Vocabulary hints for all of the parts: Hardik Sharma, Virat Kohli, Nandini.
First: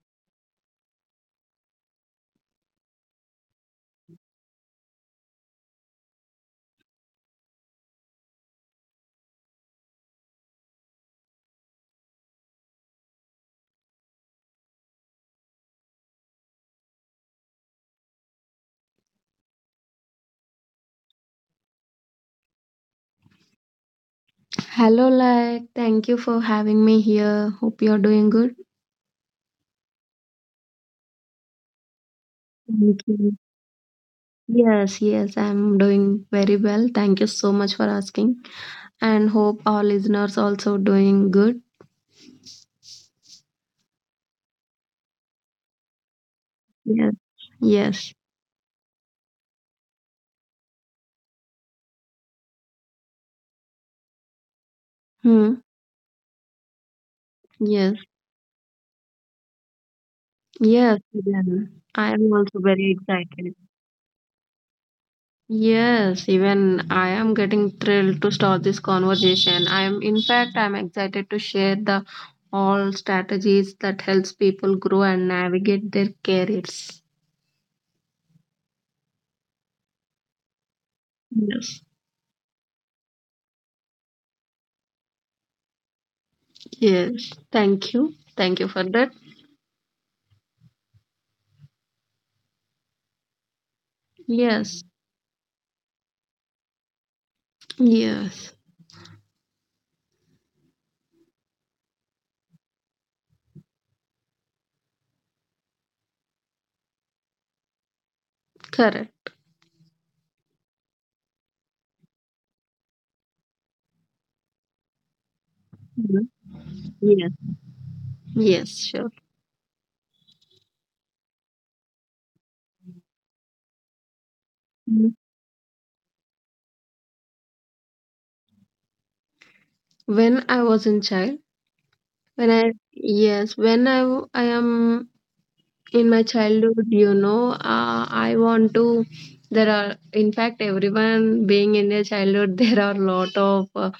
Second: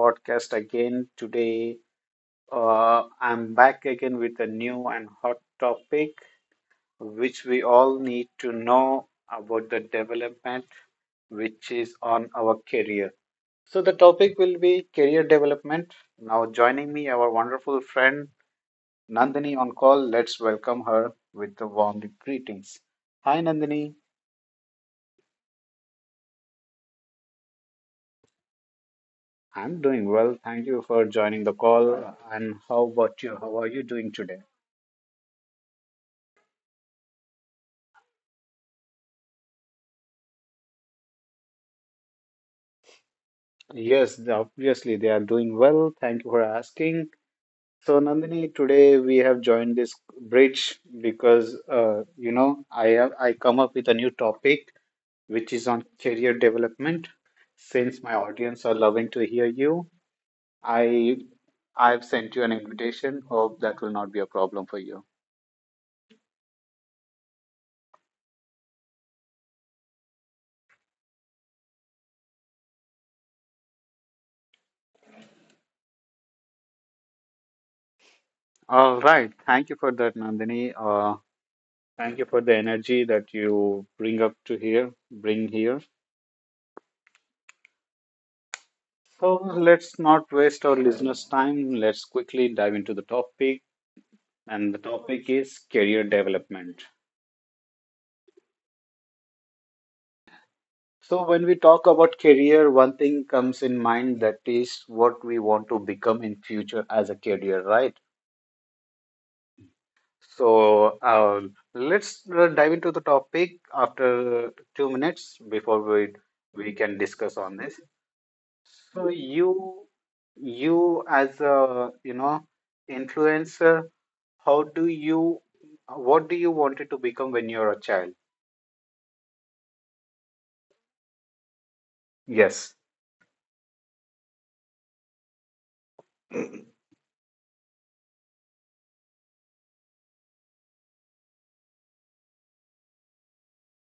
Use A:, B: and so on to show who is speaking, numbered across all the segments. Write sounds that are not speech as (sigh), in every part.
A: podcast again. Today, I'm back again with a new and hot topic which we all need to know about the development which is on our career. So, the topic will be career development. Now, joining me, our wonderful friend Nandini on call. Let's welcome her with the warm greetings. Hi, Nandini.
B: Hello, thank you for having me here. Hope you're doing good.
A: I'm doing well. Thank you for joining the call. And how
B: Thank
A: about
B: you.
A: you? How are you doing today?
B: Yes, I'm doing very well. Thank you so much for asking. And hope our listeners also doing good.
A: Yes, obviously they are doing well. Thank you for asking.
B: Yes,
A: So,
B: yes.
A: Nandini, today we have joined this bridge because I have I come up with a new topic
B: Hmm.
A: which is on career development.
B: Yes,
A: Since my audience are loving to hear you,
B: yes,
A: I
B: Even
A: I've
B: I am
A: sent you an
B: also very
A: invitation.
B: excited.
A: Hope that will not be a problem for you.
B: Yes, even I am getting thrilled to start this conversation. I am, in fact, I'm excited to share the all strategies that helps people grow and navigate their careers.
A: All right. Thank you for that, Nandini.
B: Yes,
A: Thank you for the energy that you bring up to here.
B: yes. Thank you. Thank you for that.
A: So let's not waste our listeners' time. Let's quickly dive into the topic. And the
B: Yes,
A: topic is career development.
B: yes.
A: So, when we talk about career, one thing comes in mind that is what we want to become in future as a career, right?
B: Correct.
A: So, let's dive into the topic after 2 minutes before
B: Mhm.
A: we can
B: Yes,
A: discuss on this.
B: yes,
A: So,
B: sure.
A: you as a influencer. How do
B: Mhm.
A: what do you wanted to become when you are a child?
B: When I was in child, when I,
A: Yes.
B: yes, when I, w- I am in my childhood, I want to, there are, in fact, everyone being in their childhood, (laughs) there are lot of uh,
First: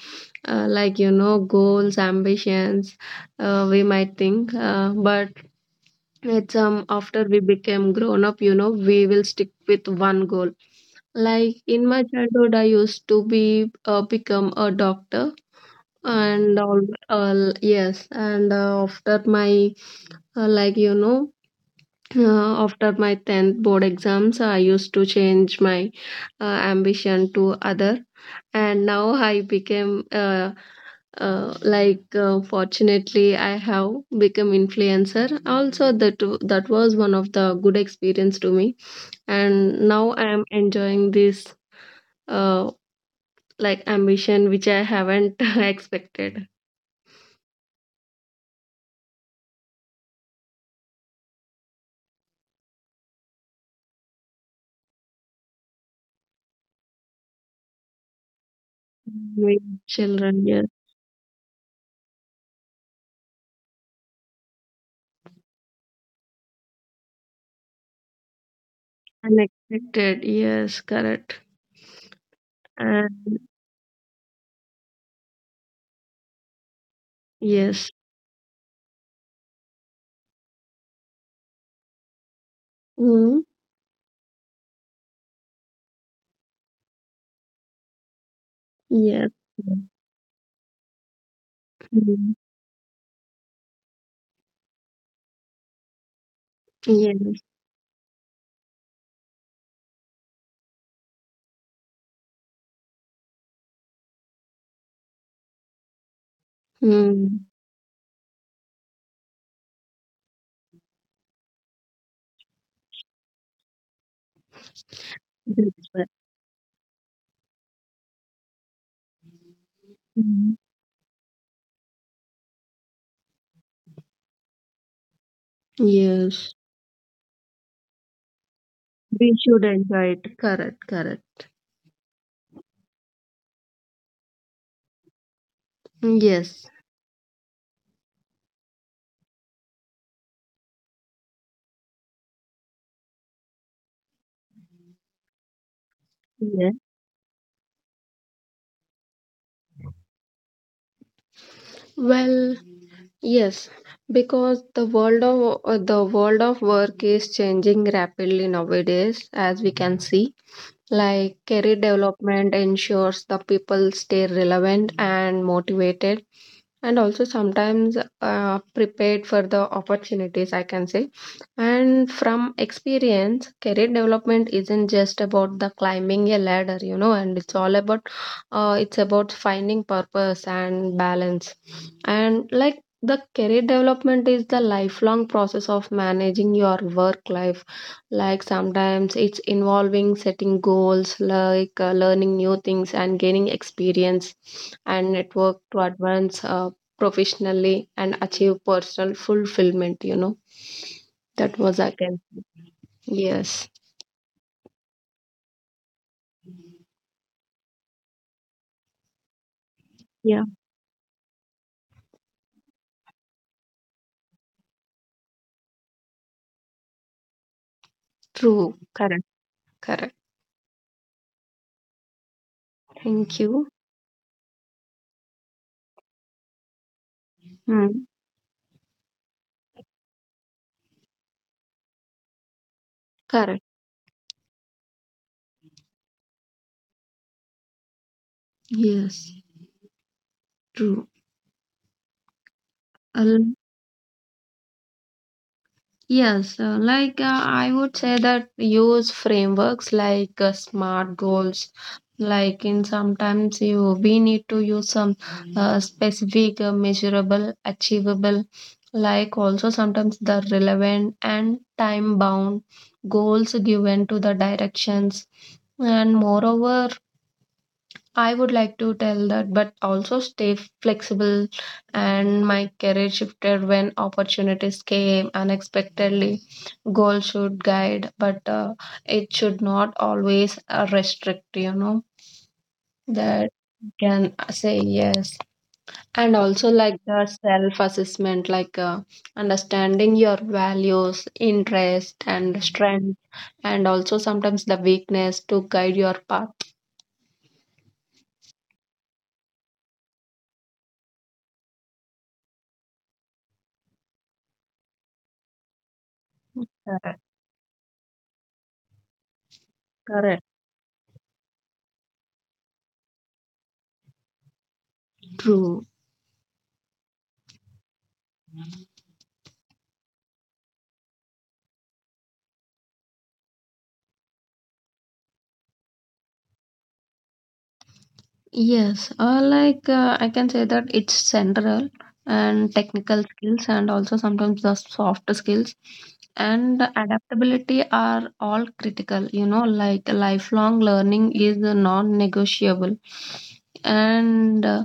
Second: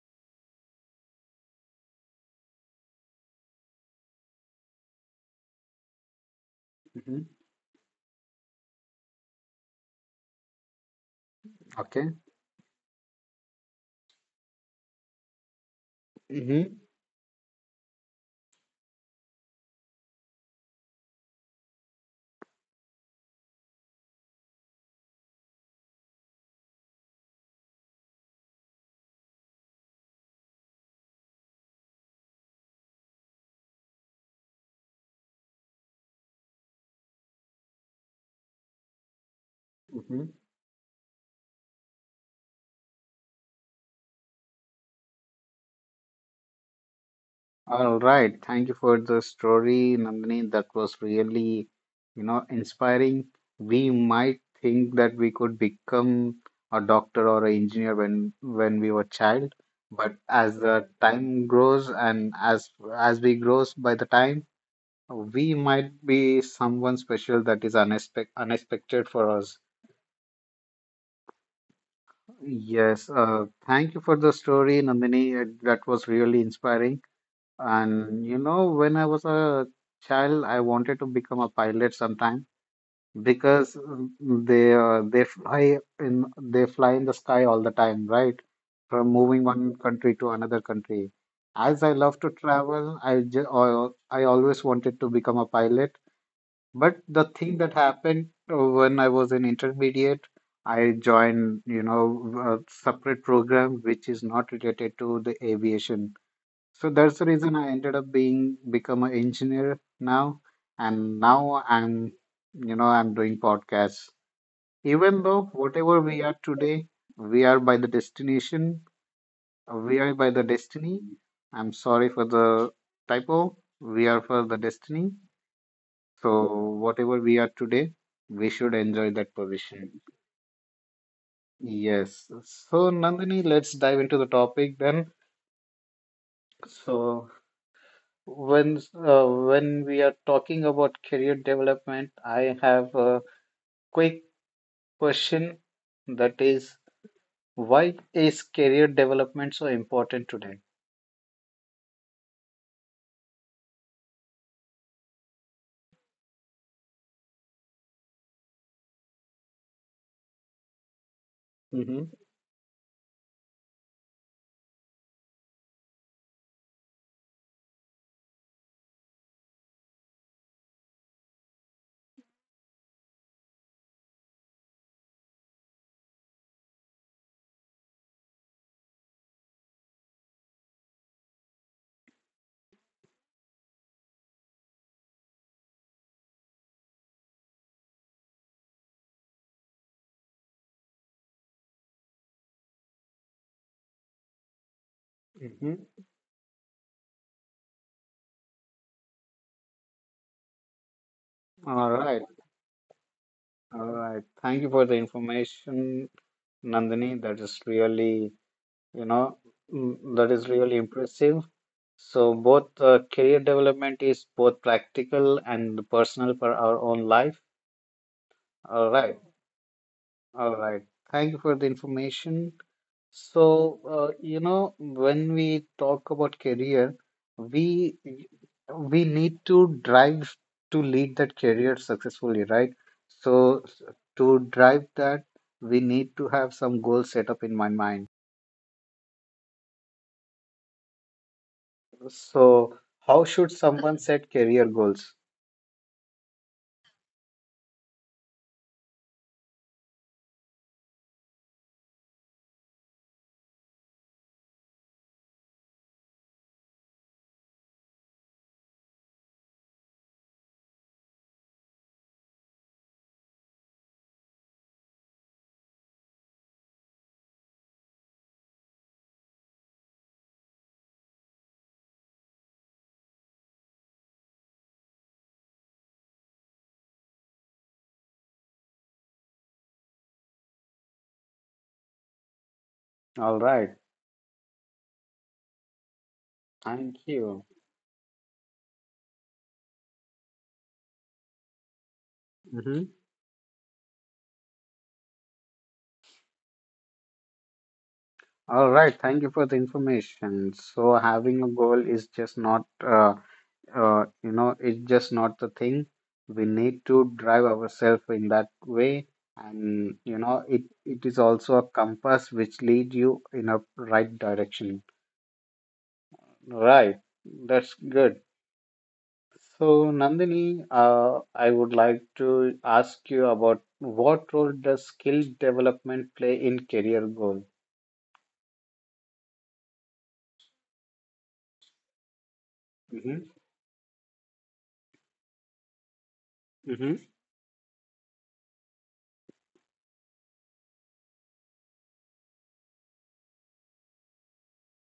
B: uh, like you know goals ambitions we might think but it's after
A: Hmm.
B: we became grown up you know we will stick with one goal. Like in my
A: Okay.
B: childhood I used to be become a doctor and
A: Mm-hmm.
B: all. Yes, and after my uh, like you know after my 10th board exams, I used to change my ambition to other, and now I became fortunately I have become influencer. Also, that was one of the good experience to me, and now
A: Hmm.
B: I am enjoying this uh, like ambition which I haven't (laughs) expected.
A: All right. Thank you for the story, Nandini. That was really, you know, inspiring. We might think that we could become a doctor or an engineer when we were child,
B: With
A: but
B: children,
A: as
B: yes,
A: the time grows and as we grows by the time, we might be someone special that is unexpected for us.
B: unexpected, yes, correct,
A: Yes,
B: and
A: thank you for the story, Nandini. That was really inspiring.
B: yes.
A: And you know, when I was a child, I wanted to become a pilot sometime
B: Mm-hmm.
A: because they they fly in the sky all the time, right? From
B: Yes,
A: moving
B: yes,
A: one country to another country. As I love
B: mhm,
A: to travel, I always wanted to become a pilot. But the
B: yes,
A: thing that happened when I was in intermediate, I joined, you know, a separate program which is not related to the aviation. So that's the
B: mm,
A: reason I ended up being become an engineer now, and now I'm, you know, I'm doing podcasts. Even though
B: that's
A: whatever
B: right.
A: we are today, we are by the destination, we are by the
B: Mhm.
A: destiny. I'm sorry for the typo. We are for the destiny, so,
B: Yes,
A: whatever we are today, we should enjoy that
B: we should
A: position.
B: enjoy it. Correct, correct.
A: Yes. So, Nandini, let's dive into the topic then.
B: Yes,
A: So, when when we are talking about career development, I have a quick question that
B: yes.
A: is, why is career development so important today?
B: Well, yes, because the world of work is changing rapidly nowadays, as we can see. Like career
A: Mm-hmm.
B: development ensures the people stay relevant and motivated. And also sometimes prepared for the opportunities, I can say. And from experience, career development isn't just about the climbing a ladder, you know, and it's all about it's about finding purpose and balance. And like the career development is the lifelong process of managing your work life. Like sometimes it's involving setting goals, like learning new things and gaining experience and network
A: Mm-hmm.
B: to advance professionally and achieve personal fulfillment you know that was
A: All
B: again
A: right.
B: yes
A: All right. Thank you for the information, Nandini. That is really, you know, that
B: yeah
A: is really impressive. So both career development is both practical and personal for our own life.
B: true
A: All right,
B: correct correct
A: all right. Thank you for the information.
B: thank
A: So
B: you.
A: you know when we talk about career, we
B: Hmm.
A: we need to drive to lead that career successfully, right? So
B: Correct,
A: s- to drive that, we need to have some goals set up in my mind.
B: yes, true.
A: So how should
B: I'll.
A: someone set career goals?
B: Yes, I would say that use frameworks like SMART goals. Like in sometimes you we need to use some specific, measurable, achievable. Like also sometimes the relevant and time bound goals given to the directions. And moreover, I would like to tell that, but also stay flexible. And my career shifted when opportunities came unexpectedly. Goals should guide, but it should not always restrict, you know,
A: All
B: that
A: right.
B: you can say yes. And also, like
A: Thank
B: the
A: you.
B: self assessment, like understanding your values, interest, and
A: Mhm.
B: strength, and also sometimes the weakness to guide your path.
A: All right, thank you for the information. So having a goal is just not, you know, it's just not the thing. We need to
B: Correct.
A: drive ourselves in that way, and you know,
B: Correct.
A: it is also a compass which lead you in a right direction.
B: True.
A: Right, that's good. So Nandini, I would like to ask you about what role does skill development play in career goal?
B: Yes, I can say that it's central and technical
A: Mm-hmm,
B: skills and also sometimes the soft skills and
A: mm-hmm,
B: adaptability are all critical. You know, like lifelong learning is non-negotiable, and uh,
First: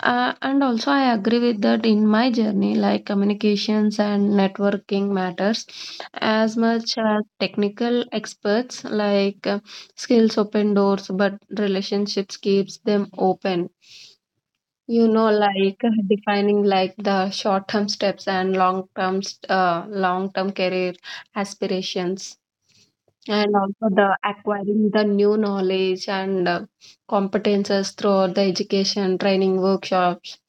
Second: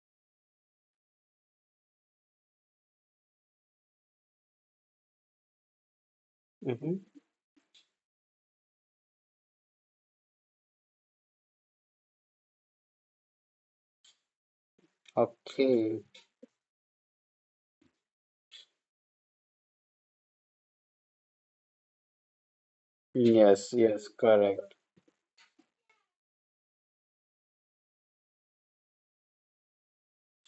B: and also, I agree with that in my journey, like communications and networking matters as much
A: mm-hmm.
B: as technical experts, like skills open doors, but relationships keeps them open. You know, like
A: Okay.
B: defining like the short term steps and long term career aspirations and
A: Yes,
B: also
A: yes,
B: the
A: correct.
B: acquiring the new knowledge and competences throughout the education training workshops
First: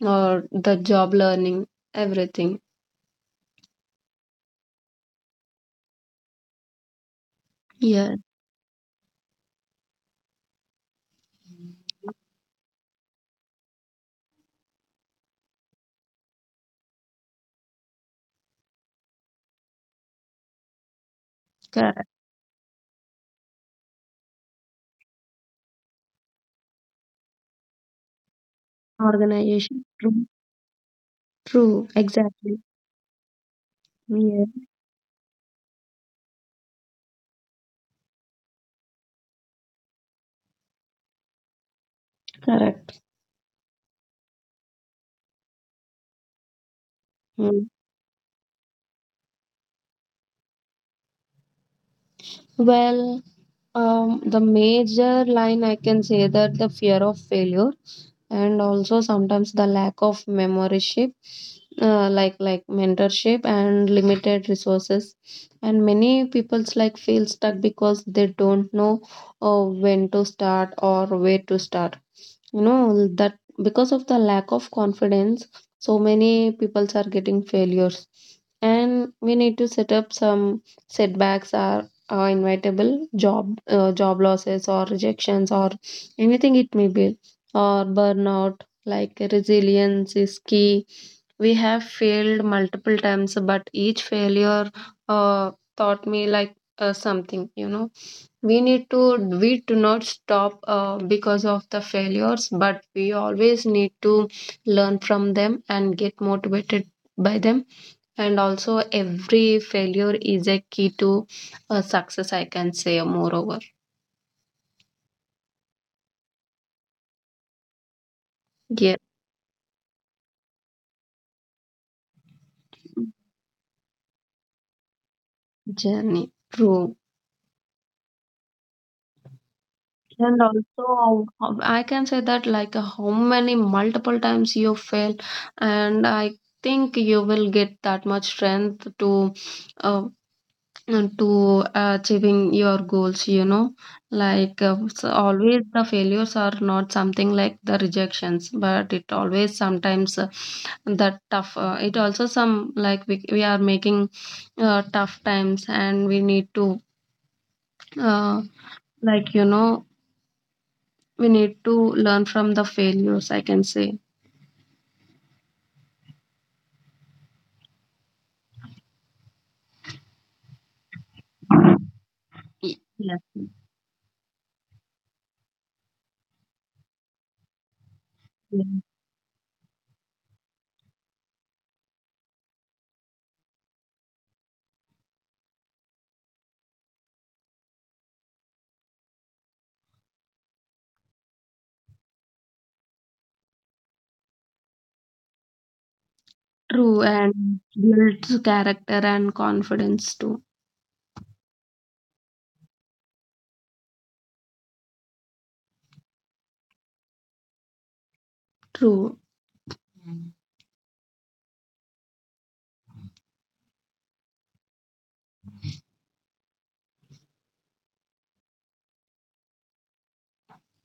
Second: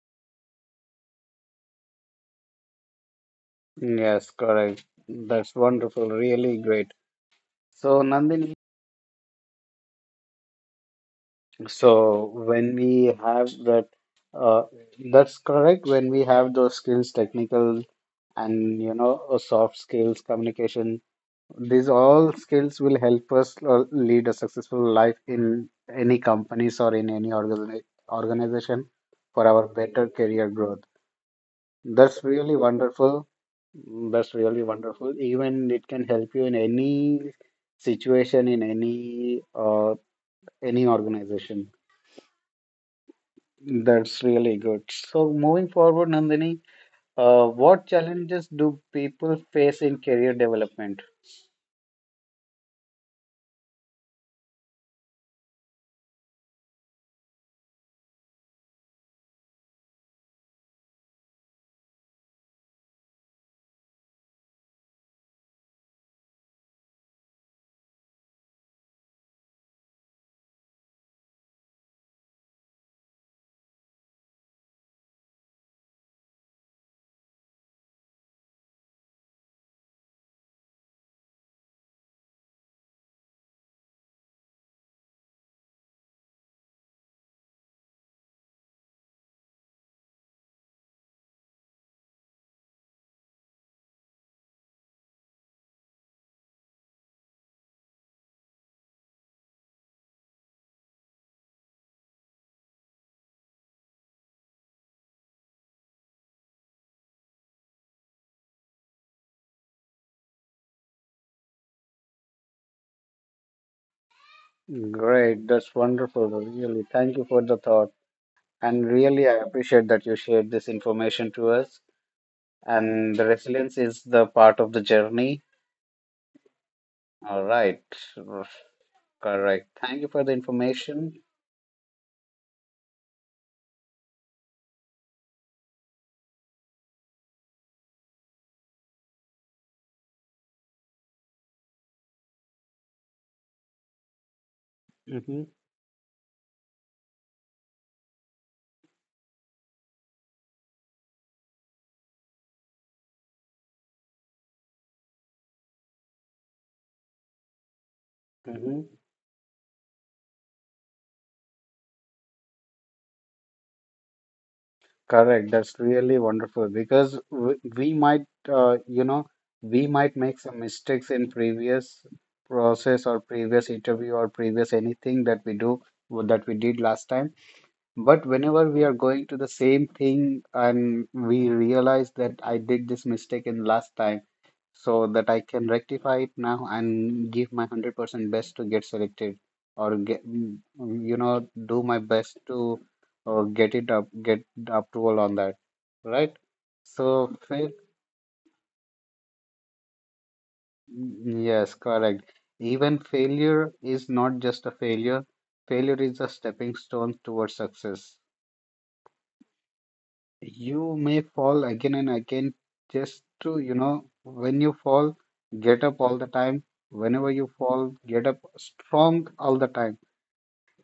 B: or the job learning everything.
A: Yes, correct. That's wonderful. Really great. So,
B: Yes,
A: Nandini, so when we have that, uh, that's correct. When we have those skills, technical and you know, soft skills, communication, these
B: correct.
A: all skills will help us lead a successful life in any companies or in any organization for our
B: Organization.
A: better
B: True.
A: career growth.
B: True.
A: That's really
B: Exactly.
A: wonderful. That's really
B: Yes,
A: wonderful. Even it can help you in any situation, in any organization.
B: correct.
A: That's really good. So moving forward, Nandini,
B: Mm.
A: what challenges do people face in career development?
B: Well, the major line I can say that the fear of failure and also sometimes the lack of membership, like mentorship and limited resources, and many people's like feel stuck because they don't know when to start or where to start, you know that because of the lack of confidence. So many peoples are getting failures, and we need to set up some setbacks. Are inevitable job job losses or rejections or anything it may be, or burnout. Like resilience is key. We have failed multiple times, but each failure uh, taught me like something, you know. We need to, we do not stop because of the failures, but we always need to learn from them and get motivated by them. And also every failure is a key to success, I can say, moreover.
A: Great, that's wonderful. Really, thank you for the thought. And
B: Yeah,
A: really, I appreciate that you shared this information to us. And the resilience is the part of the journey.
B: journey, true.
A: All right, correct. Thank you for the
B: And
A: information.
B: also, how, I can say that like how many multiple times you fail, and I think you will get that much strength to, uh, and to achieving your goals. You know, like so
A: Mm-hmm.
B: always the failures are not something like the rejections, but it always sometimes that tough. It also some like we are making tough times, and we need to uh,
A: Mm-hmm.
B: like you know we need to learn from the failures, I can say.
A: Correct. That's really wonderful because we might, you know, we might make some mistakes in previous
B: Y-
A: process or
B: yes.
A: previous interview or previous anything that we do that we did last time. But whenever we
B: Yeah.
A: are going to the same thing and we realize that I did this mistake in last time so that I can rectify it now and give my 100% best to get selected or get, you know, do my best to get it get the approval on that, right?
B: True,
A: So,
B: and
A: fail,
B: builds character and confidence too.
A: yes, correct. Even failure is not just a failure, failure is a stepping stone towards success.
B: True,
A: You may fall again and again just to, you know, when you fall, get up all the time. Whenever you fall, get up strong all the time.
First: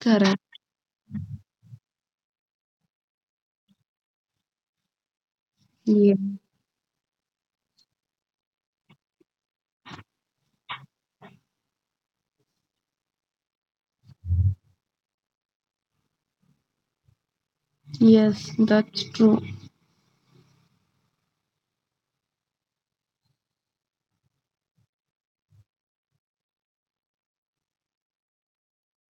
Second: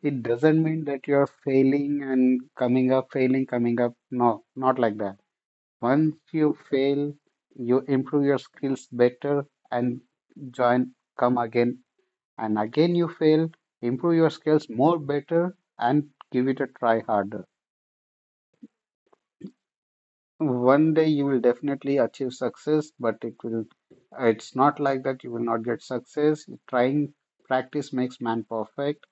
A: It doesn't mean that you're failing and coming up, failing, coming up. No, not like that.
B: Yeah.
A: Once you fail, you improve your skills better and join, come again. And again you fail, improve your skills more better and give it a try harder.
B: Yes, that's true.
A: One day you will definitely achieve success, but it's not like that you will not get success. Trying practice makes man perfect.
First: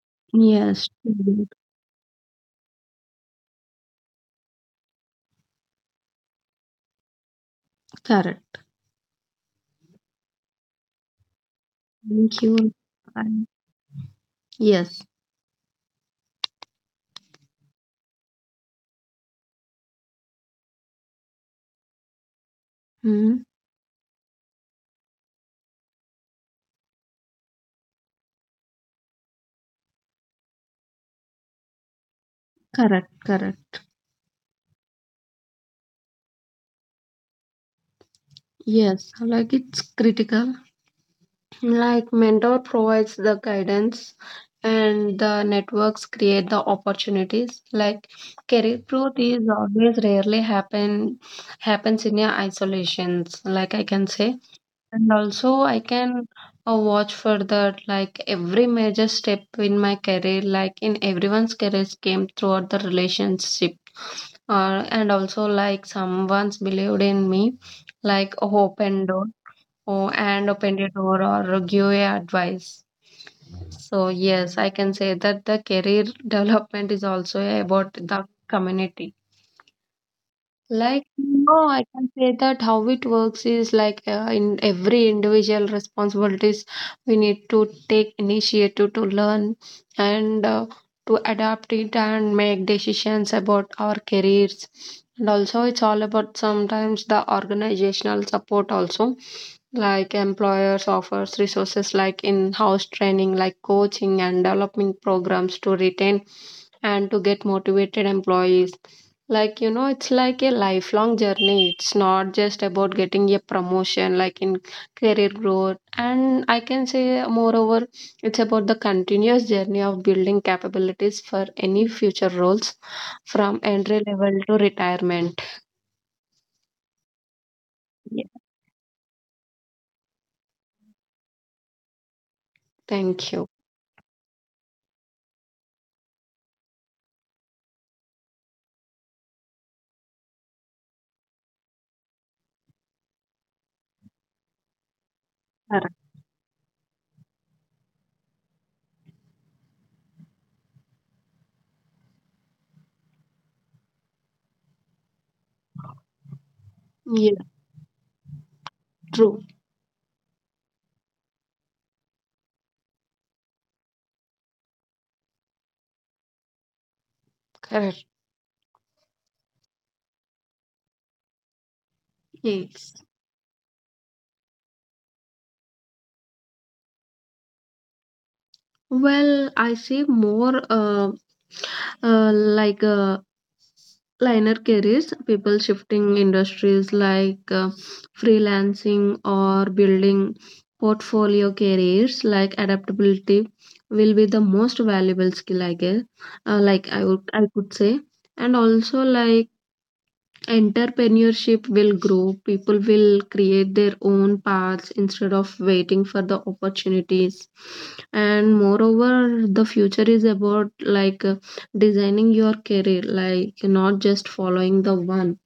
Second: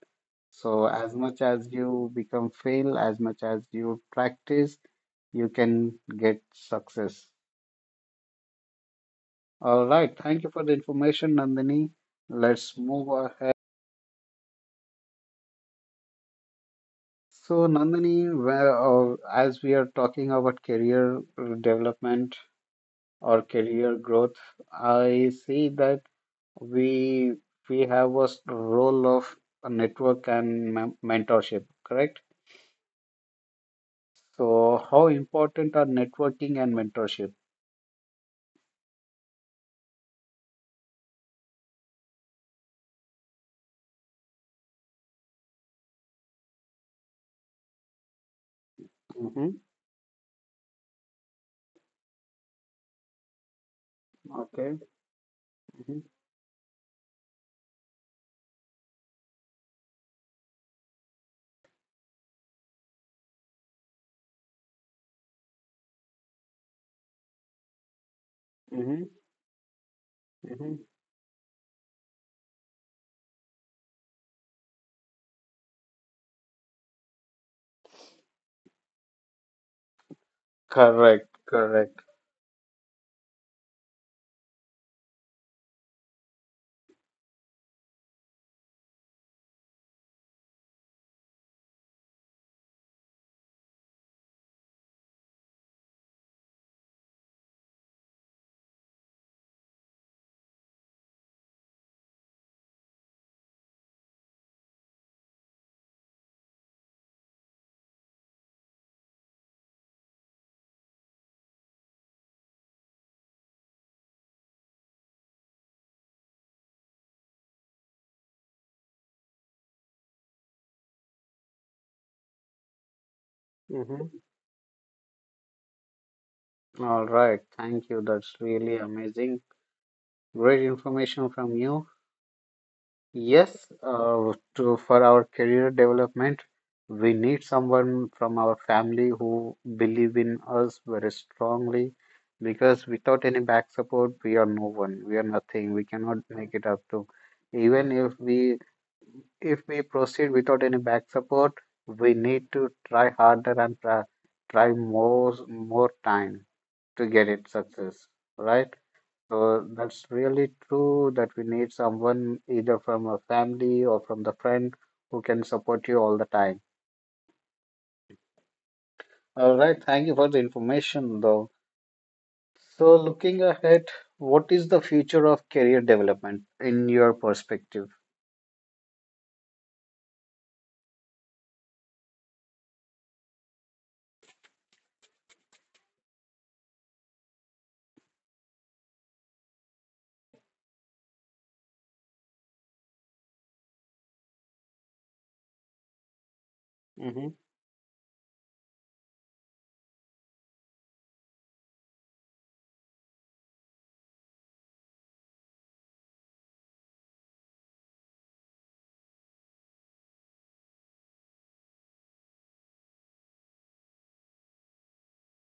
A: So
B: Yes,
A: as much
B: true.
A: as you become fail, as much as you practice, you can get success.
B: Correct.
A: All right. Thank you for the information, Nandini.
B: Thank you.
A: Let's move
B: Fine.
A: ahead.
B: Yes,
A: So, Nandini, well, as we are talking about career development
B: hmm,
A: or career growth, I see that we we have role of a network and mentorship, correct?
B: correct, correct.
A: So how important are networking and mentorship?
B: Yes, like it's critical. Like mentor provides the guidance and the networks create the opportunities. Like career growth is
A: Mm-hmm.
B: always rarely happens in your isolations, like I can say.
A: Okay.
B: And also I
A: Mm-hmm.
B: can watch for that like every major step in my career, like in everyone's career came throughout the relationship. And also like someone's believed in me, like hope
A: Mm-hmm.
B: and door oh, and open
A: Mm-hmm.
B: your door or give a advice. So yes, I can say that the career (laughs) development is also about the community. Like,
A: Correct,
B: no, I
A: correct.
B: can say that how it works is like in every individual responsibilities, we need to take initiative to learn and to adapt it and make decisions about our careers. And also, it's all about sometimes the organizational support also. Like employers offers resources like in-house training, like coaching and development programs to retain and to get motivated employees. Like, you know, it's like a lifelong journey. It's not just about getting a promotion, like in career growth. And I can say, moreover, it's about the continuous journey of building capabilities for any future roles from entry
A: Mm-hmm.
B: level to retirement.
A: All right, thank you,
B: Yeah,
A: that's really amazing, great information from you.
B: thank you.
A: Yes, for our career development, we need someone from our family who believe in us very strongly because without any back support, we are no one, we are nothing, we
B: Correct.
A: cannot make it up to. Even if we proceed without any back support, we need to try harder and try more time to get
B: Yeah,
A: it success, right?
B: true.
A: So that's really true that we need someone either from a family or from the friend who can support you all the time.
B: Correct.
A: All right, thank you for the information though.
B: Yes.
A: So looking ahead, what is the future of career development in your perspective?
B: Well, I see more uh, like uh, Liner careers, people shifting industries like freelancing or building portfolio careers. Like adaptability will be the most valuable skill, I guess,
A: Mm-hmm.
B: I could say. And also like entrepreneurship will grow, people will create their own paths instead of waiting for the opportunities. And moreover the future is about like designing your career, like not just following the one.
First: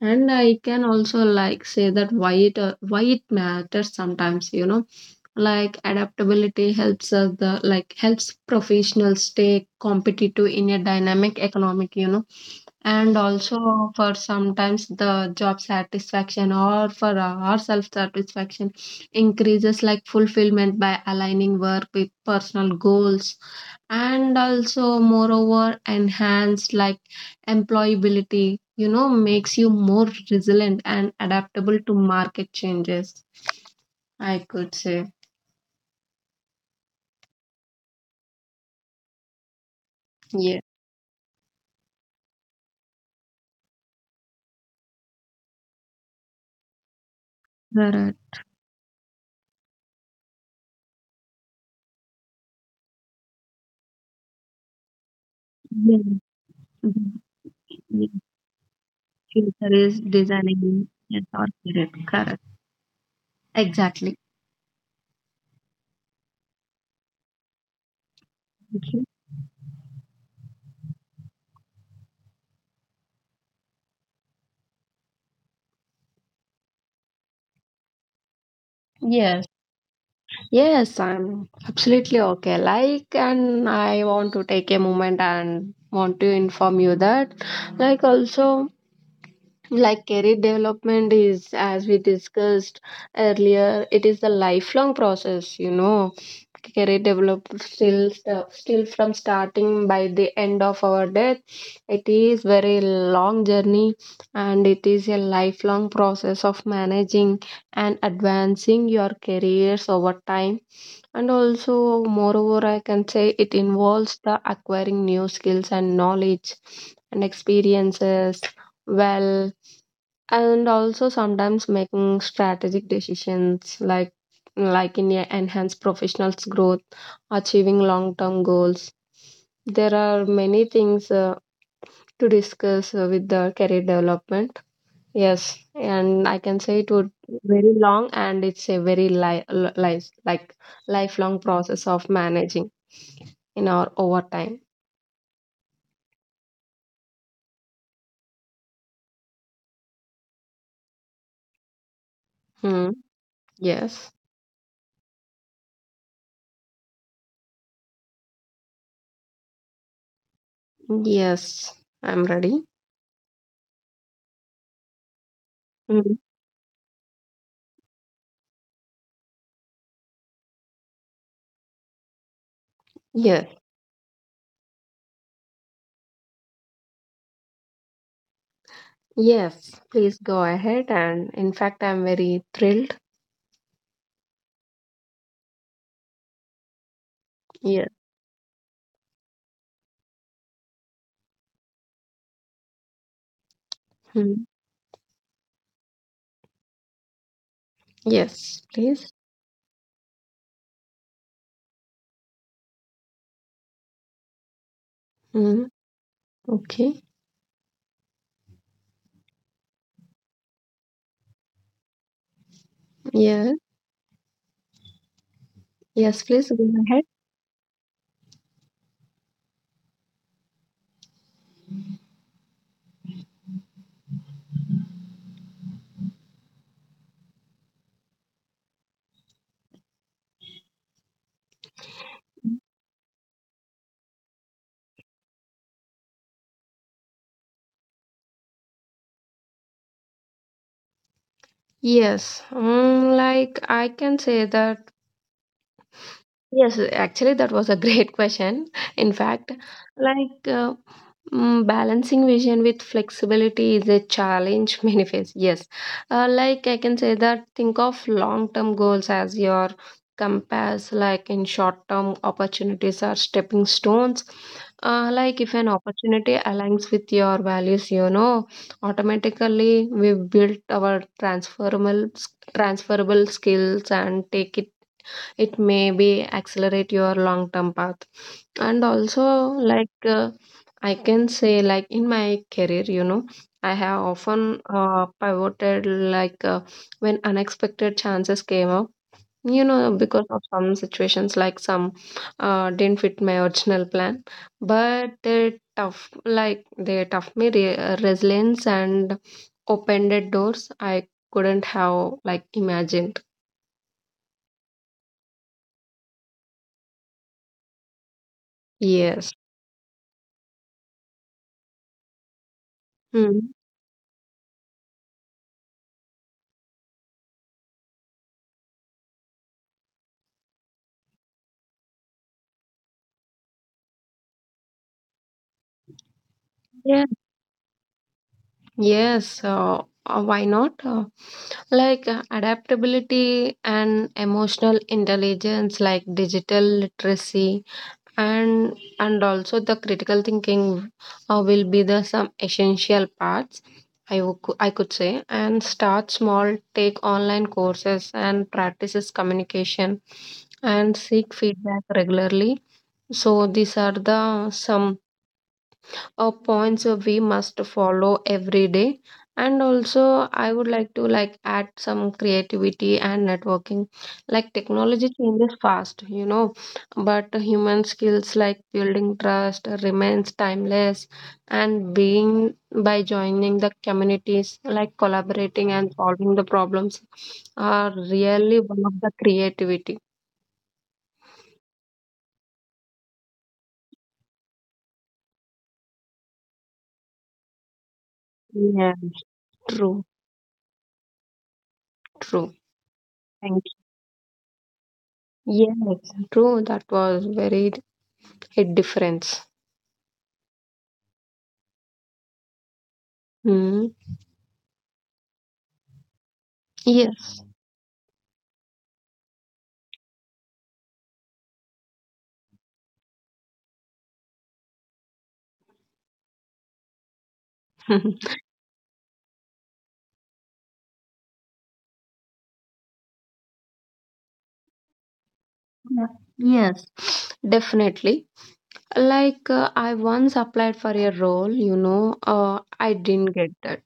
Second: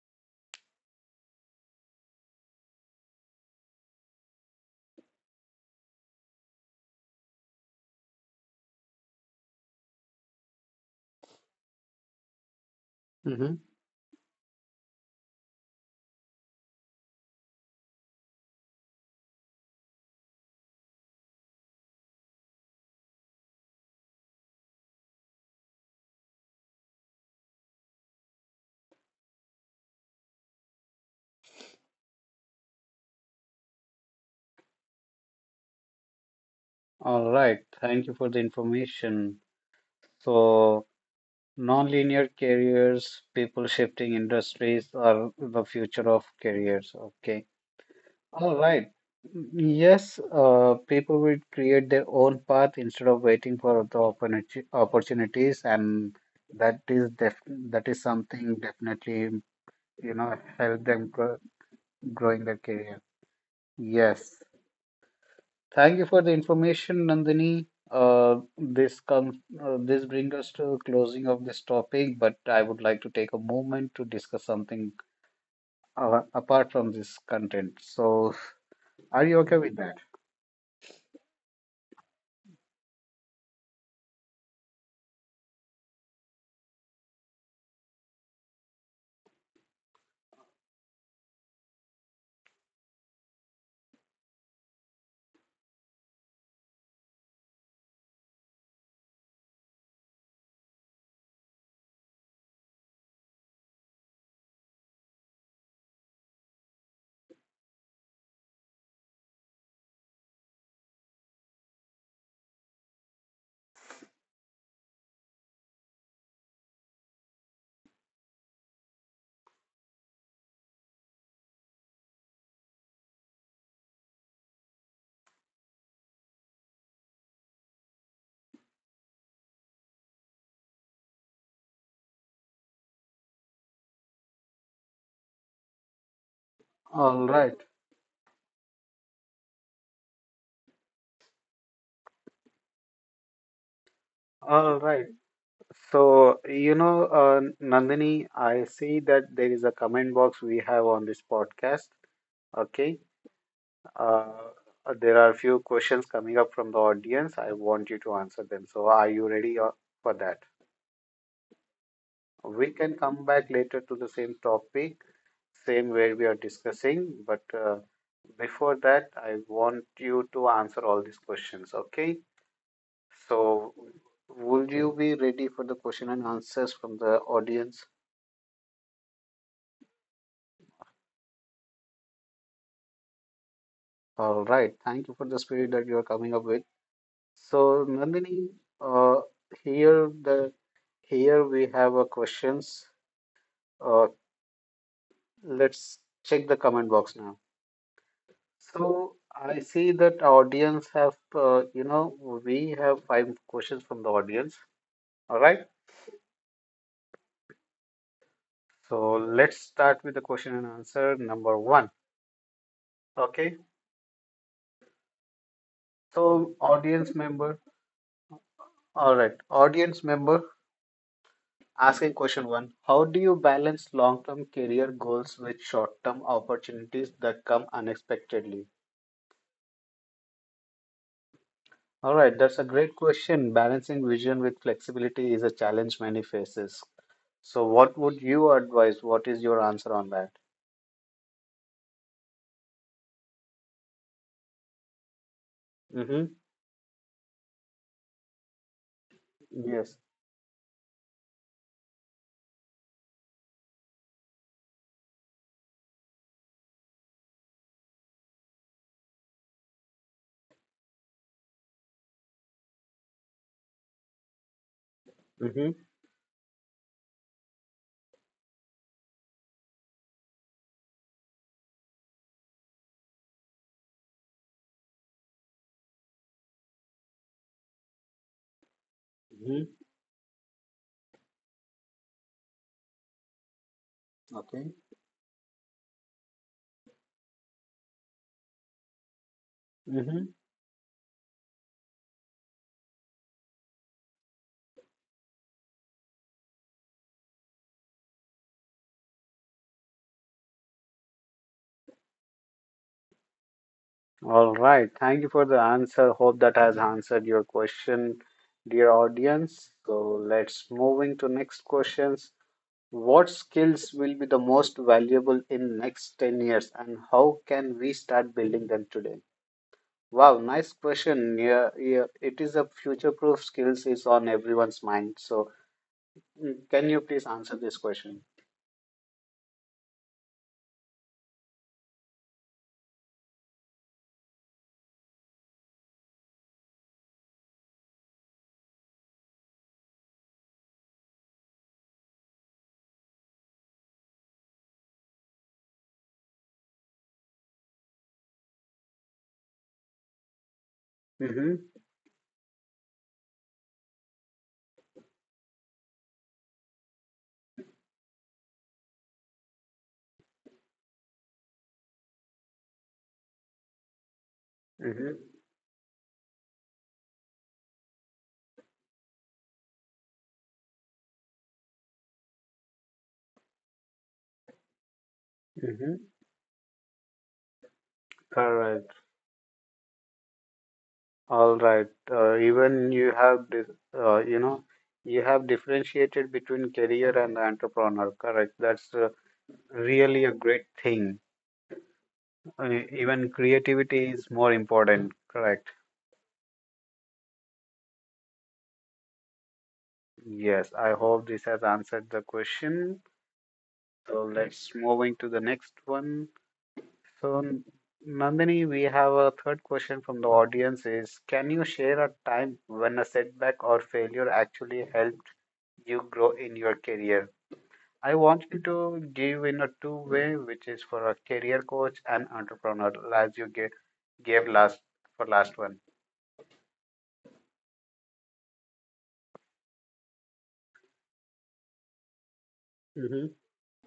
B: And I can also like say that why it matters sometimes, you know. Like adaptability helps us the like helps professionals stay competitive in a dynamic economic, you know. And
A: Mm-hmm.
B: also for sometimes the job satisfaction or for our self satisfaction increases like fulfillment by aligning work with personal goals. And also moreover enhanced like employability, you know, makes you more resilient and adaptable to market changes, I could say.
A: All right, thank you for the information.
B: Yeah,
A: So non-linear careers, people shifting industries are the future of careers. Okay.
B: there are,
A: All right. Yes, people will create their own path instead of waiting for the opportunity opportunities,
B: yeah,
A: and
B: the-
A: that is
B: the
A: something definitely,
B: future is
A: you know, help
B: designing
A: them
B: yes or correct correct
A: growing their career.
B: exactly.
A: Yes. Thank you for the information, Nandini.
B: Okay.
A: This brings us to closing of this topic, but I would like to take a moment to discuss something apart from this content. So, are you
B: Yes.
A: okay with that?
B: Yes, I'm absolutely okay. Like, and I want to take a moment and want to inform you that, like, also like career development is, as we discussed earlier, it is the lifelong process, you know. Career develop still from starting by the end of our death, it is very long journey. And it is a lifelong process of managing and advancing your careers over time. And also moreover I can say it involves the acquiring new skills and knowledge and experiences. Well, and also sometimes making strategic decisions like in enhance professionals growth, achieving long term goals. There are many things to discuss with the career development, yes. And I can say it would
A: All right.
B: very long and it's a very life like lifelong process of managing in our overtime.
A: All right. So, you know, Nandini, I see that there is a comment box we have on this podcast.
B: Hmm.
A: Okay.
B: Yes,
A: Uh, there are a few questions coming up from the audience. I want you to answer them. So, are you ready for that?
B: yes, I'm ready.
A: We can come back later to the same topic, same
B: Mhm.
A: where we are discussing. But before that, I want you to answer all these questions. Okay.
B: Yes.
A: So, would you be ready for the question and answers from the audience?
B: Yes, please go ahead. And in fact, I'm very thrilled.
A: All right. Thank you for the spirit that you are coming up with. So,
B: Yes.
A: Nandini, uh, here the here we have a questions. Uh,
B: Mm.
A: let's check the comment box now.
B: Yes, please.
A: So I see that audience have you know we have 5 questions from the audience. All
B: Mm.
A: right.
B: Okay.
A: So let's start with the question and answer number 1.
B: Yeah.
A: Okay.
B: Yes, please
A: So
B: go ahead.
A: audience member. All right. Audience member. Asking question 1, how do you balance long-term career goals with short-term opportunities that come unexpectedly? All right, that's a great question. Balancing vision with flexibility is a challenge many faces. So, what would you advise? What is your answer on that?
B: Yes. Mm, like I can say that
A: Mm-hmm.
B: yes, actually, that was a great (laughs) question. In fact,
A: Yes.
B: like mm, balancing vision with flexibility is a challenge (laughs) many face. Yes, like I can say that think of long term goals as your compass, like in short term opportunities are stepping stones. Like if an
A: Mm-hmm.
B: opportunity aligns with your values, automatically we build our transferable skills and take it it may be accelerate your long term path and also
A: Mm-hmm.
B: like uh, I can say like in my career, I have often
A: Okay.
B: pivoted like uh, when unexpected chances came up, you know, because
A: Mm-hmm.
B: of some situations, like some didn't fit my original plan, but they tough, like they tough me resilience and opened doors I couldn't have like imagined.
A: All right. Thank you for the answer. Hope that has answered your question, dear
B: Yes.
A: audience. So let's moving to next questions. What
B: Hmm.
A: skills will be the most valuable in next 10 years and how can we start building them today? Wow, nice question. Yeah, yeah, it is a future-proof skills is on everyone's mind. So, can you please answer this question?
B: Yes, why not? Like adaptability and emotional intelligence, like digital literacy, and also the critical thinking will be the some essential parts. I could say, and start small, take online courses and practices communication, and seek
A: Mm-hmm,
B: feedback regularly. So these are the some points we must follow every day, and also I would like to like add some creativity and networking. Like technology
A: mm-hmm,
B: changes fast, you know, but human skills like building trust remains timeless. And being by joining the communities, like collaborating and
A: mm-hmm.
B: solving the problems, are
A: All
B: really one
A: right,
B: of the creativity.
A: all right. Even you have, uh, you know, you have differentiated between career and entrepreneur. Correct. That's
B: Yes, true.
A: really a great thing.
B: True.
A: Uh, even
B: Thank you.
A: creativity is more important. Correct.
B: Yes, true. That was very, it difference.
A: Yes, I hope this has answered the question.
B: Mm,
A: So let's moving to the next one. So
B: yes.
A: Nandini, we have a third question from the audience is can you share a time when a setback or failure actually helped you grow in your career? I
B: (laughs)
A: want you to give in a two-way, which is for a career coach and entrepreneur, as you gave last for last one.
B: Yeah. Yes. Definitely. Like I once applied for a role, you know, I
A: Hmm.
B: didn't get that.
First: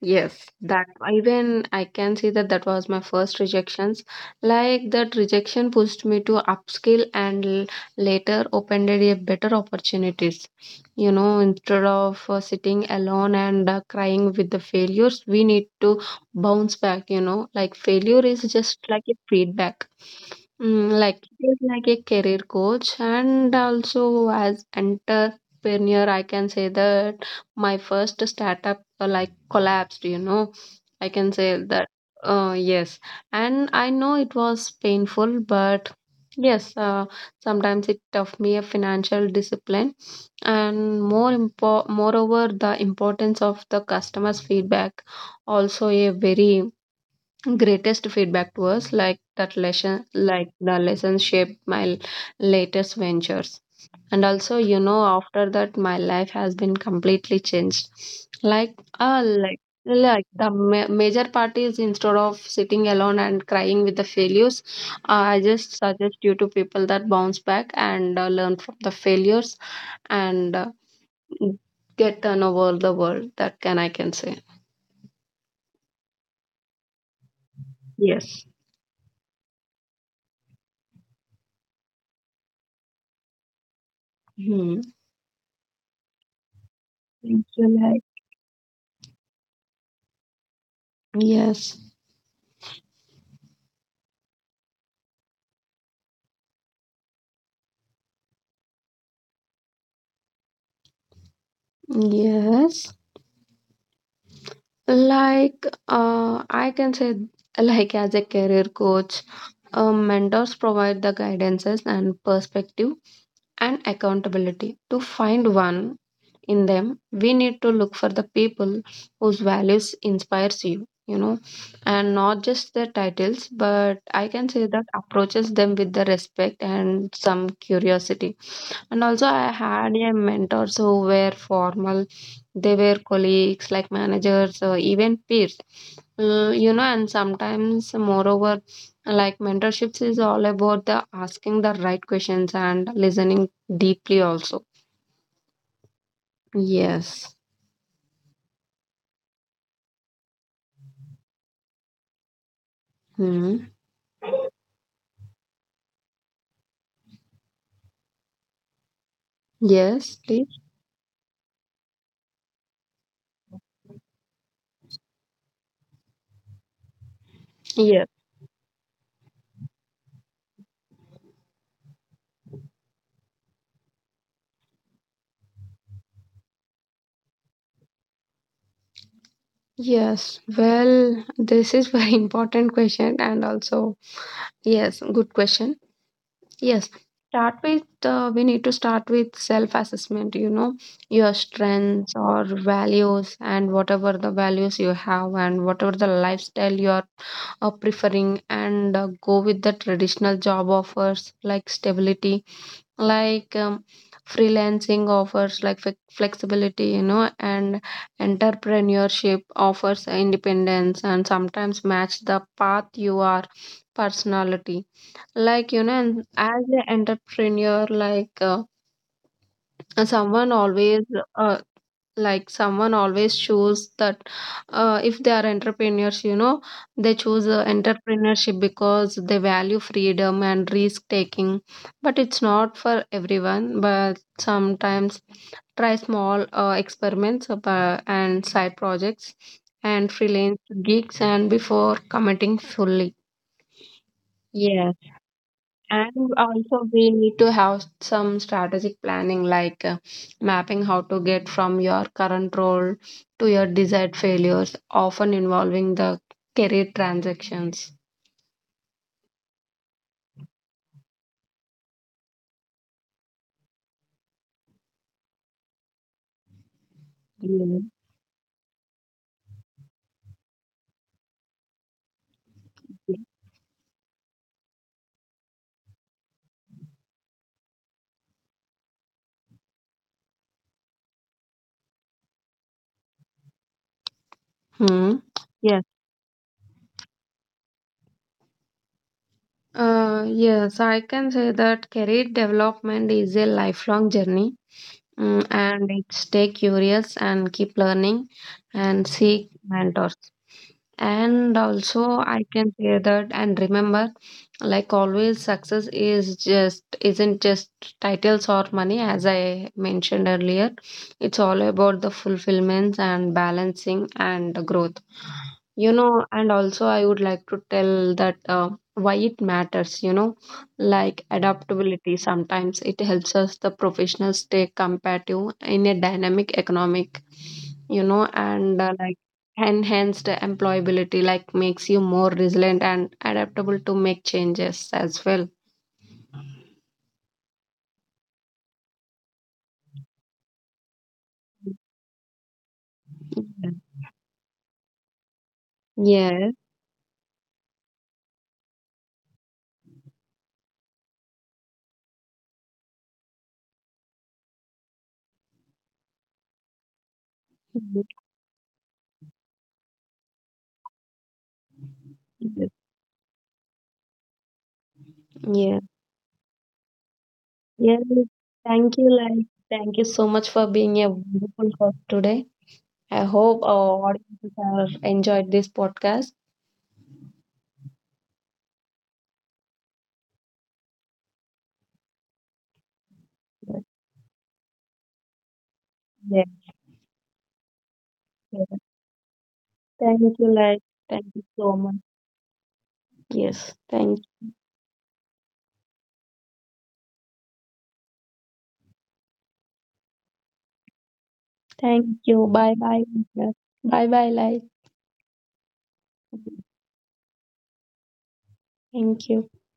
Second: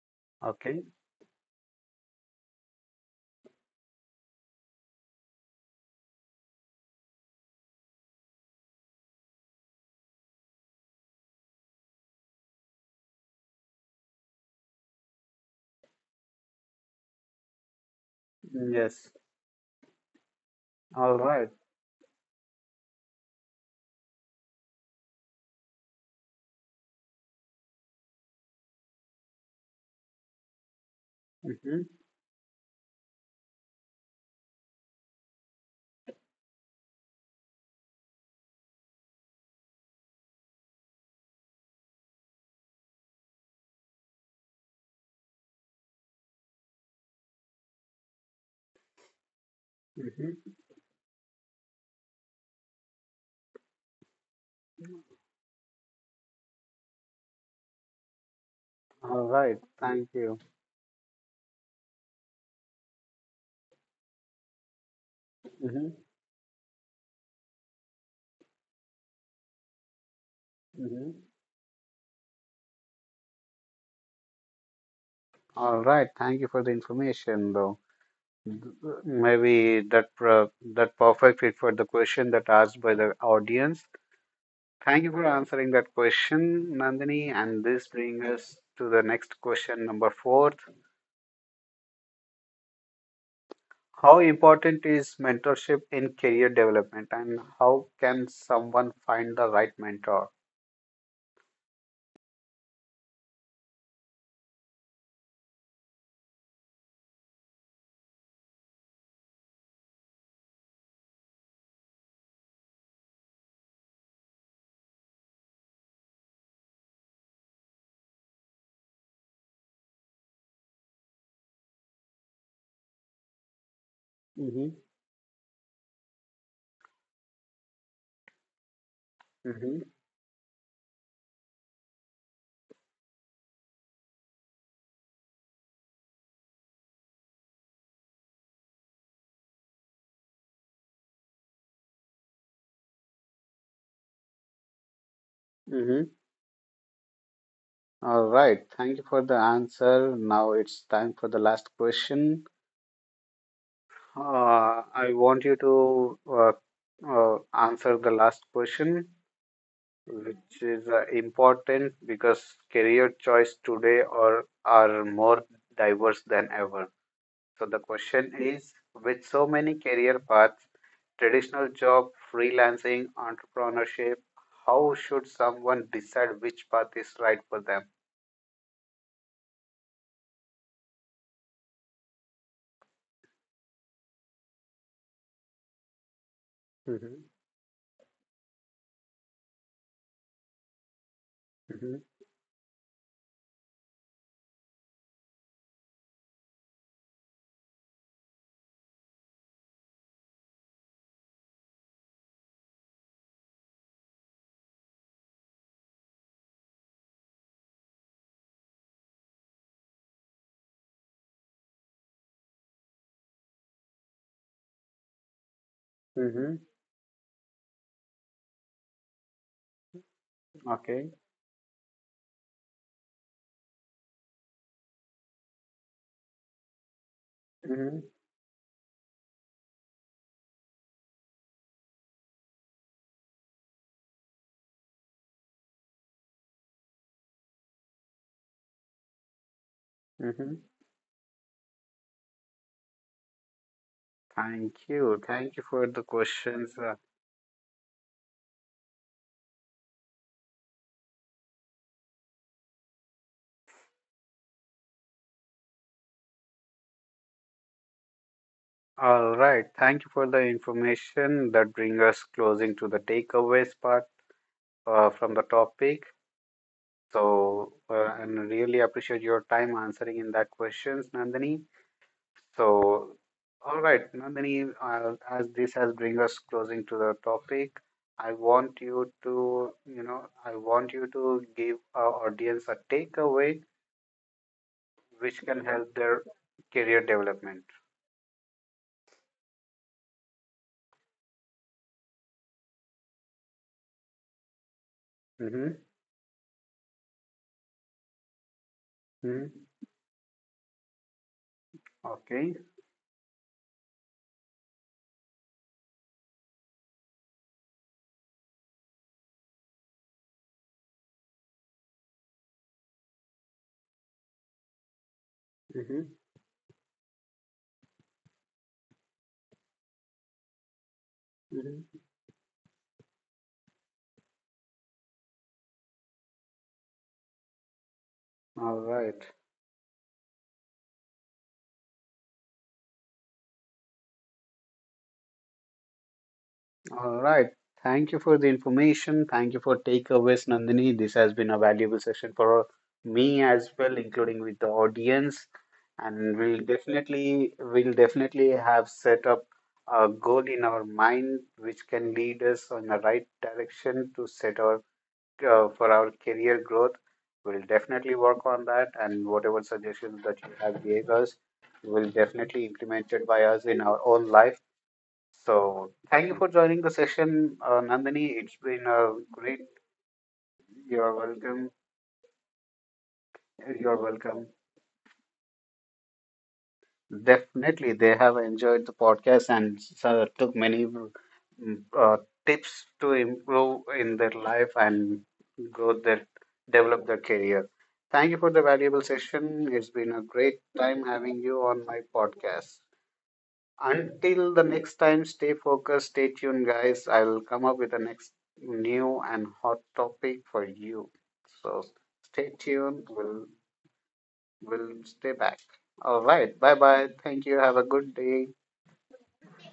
B: Yes,
A: Okay.
B: that even I can see that that was my first rejections. Like that rejection pushed me to upskill and later opened a better opportunities. You know, instead of sitting alone and crying with the failures, we need to bounce back. You know, like failure is just like
A: Yes.
B: a feedback. Mm,
A: All
B: like it
A: right.
B: is like a career coach, and also as entrepreneur, I can say that my first startup like collapsed, you know. I can say
A: Mm-hmm.
B: that, yes, and I know it was painful, but yes, sometimes it taught me a financial discipline and moreover the importance of the customers feedback. Also a very greatest feedback to us, like that lesson like
A: Mm-hmm.
B: the lesson shaped my latest ventures. And also, you know, after that my life has been completely changed. Like uh
A: All right.
B: like
A: Thank
B: like
A: you.
B: the major part is, instead of sitting alone and crying with the failures, I just
A: Mm-hmm.
B: suggest you to people that bounce back and learn from the failures and
A: Hmm.
B: get turn over the world, that can I can say.
A: All right. Thank you for the information, though.
B: Yes.
A: Maybe that uh, that perfect fit for the question that asked by the audience.
B: Hmm.
A: Thank you for answering that question, Nandini.
B: Thank you,
A: And this
B: like
A: brings us to the next question, number four.
B: yes.
A: How important is mentorship in career development, and how can someone find the right mentor?
B: Yes, like I can say, like as a career coach, mentors provide the guidances and perspective and accountability. To find one in them, we need to look for the people whose values inspires you, you know, and not just their titles, but I can say
A: Hmm.
B: that approaches them with the respect and some curiosity. And also, I
A: Hmm.
B: had a mentors who were formal. They were colleagues, like managers, or even peers. You know, and sometimes, moreover, like mentorships is all about the asking the right questions and listening deeply. Also,
A: Hmm.
B: yes.
A: All right. Thank you for the answer. Now it's time for the last question.
B: Hmm.
A: I want you to answer the last question,
B: Yes, please.
A: which is important because career choice today are more diverse than ever. So the
B: Yes,
A: question is, with so many career paths, traditional job, freelancing, entrepreneurship, how should someone decide which path is right for them?
B: yes. Well, this is very (laughs) important question, and also, yes, good question. Yes,
A: Mm-hmm.
B: start with, we need to start with self assessment, you know, your
A: Mm-hmm.
B: strengths or values, and whatever the values you have, and whatever the lifestyle you are preferring, and go with the traditional job offers like stability, like freelancing offers like flexibility, you know, and entrepreneurship offers independence, and sometimes match the path you are personality, like you know. And
A: Mm-hmm.
B: as an entrepreneur, someone always
A: Okay.
B: uh, like someone always choose that, if they are entrepreneurs, you know, they choose
A: Mm-hmm.
B: entrepreneurship because they value freedom and risk taking. But it's not for everyone, but sometimes try small experiments of, and side projects and freelance
A: Mm-hmm.
B: gigs and before committing fully.
A: Thank
B: Yes.
A: you. Thank you for the
B: And
A: questions,
B: also,
A: uh,
B: we need to have some strategic planning, like mapping how to get from your current role to your desired failures, often involving the career transactions.
A: All right. Thank you for the information that bring us closing to the takeaways part from the topic. So,
B: Yeah.
A: and really appreciate your time answering in that questions, Nandini. So, all right, Nandini, as this has bring us closing to the topic, I want you to, you know, I want you to give our audience a takeaway
B: Hmm.
A: which can
B: Yeah.
A: help their career development.
B: Yes, I can say that career development is a lifelong journey, mm,
A: Mm-hmm.
B: and it stay curious and keep learning and seek
A: Mm-hmm.
B: mentors. And also, I
A: Okay.
B: can say that, and remember, like always, success is just isn't just titles or money, as I mentioned earlier. It's all about the fulfillments and balancing and the growth. You
A: Mm-hmm.
B: know, and also I would like to tell that. Why it matters, you know, like
A: Mm-hmm.
B: adaptability sometimes it helps us the professionals stay competitive in a dynamic economic, you know. And
A: All
B: like
A: right.
B: enhanced employability, like makes you more resilient and adaptable to make changes as well.
A: All right. Thank you for the information. Thank you for takeaways, Nandini. This has been a valuable session for me as well, including with the audience. And
B: Yeah.
A: we'll definitely have set up a goal in our mind which can lead us on the right direction to set our for our career growth. We'll definitely work on that, and whatever suggestions that you have gave us will definitely implemented by us in our own life
B: Yeah.
A: so, thank you for joining the session,
B: Yeah,
A: Nandini. It's been
B: thank you,
A: a
B: like
A: great.
B: thank you so much for being a
A: You're
B: wonderful
A: welcome.
B: host today. I hope our
A: You're welcome.
B: audiences have enjoyed this podcast.
A: Definitely, they have enjoyed the podcast and took many uh, tips to improve in their life and grow their
B: Yeah.
A: develop their career. Thank you for the
B: Yeah.
A: valuable session. It's been
B: Thank
A: a
B: you,
A: great
B: like
A: time
B: thank
A: having
B: you
A: you
B: so
A: on
B: much.
A: my podcast.
B: Yes,
A: Until the next time, stay focused, stay tuned, guys. I'll come up with the next new and hot topic for you. So
B: thank you.
A: stay
B: Bye bye.
A: tuned. We'll
B: Bye bye, like
A: we'll stay back. All right. Bye bye. Thank you. Have a good day.
B: thank you.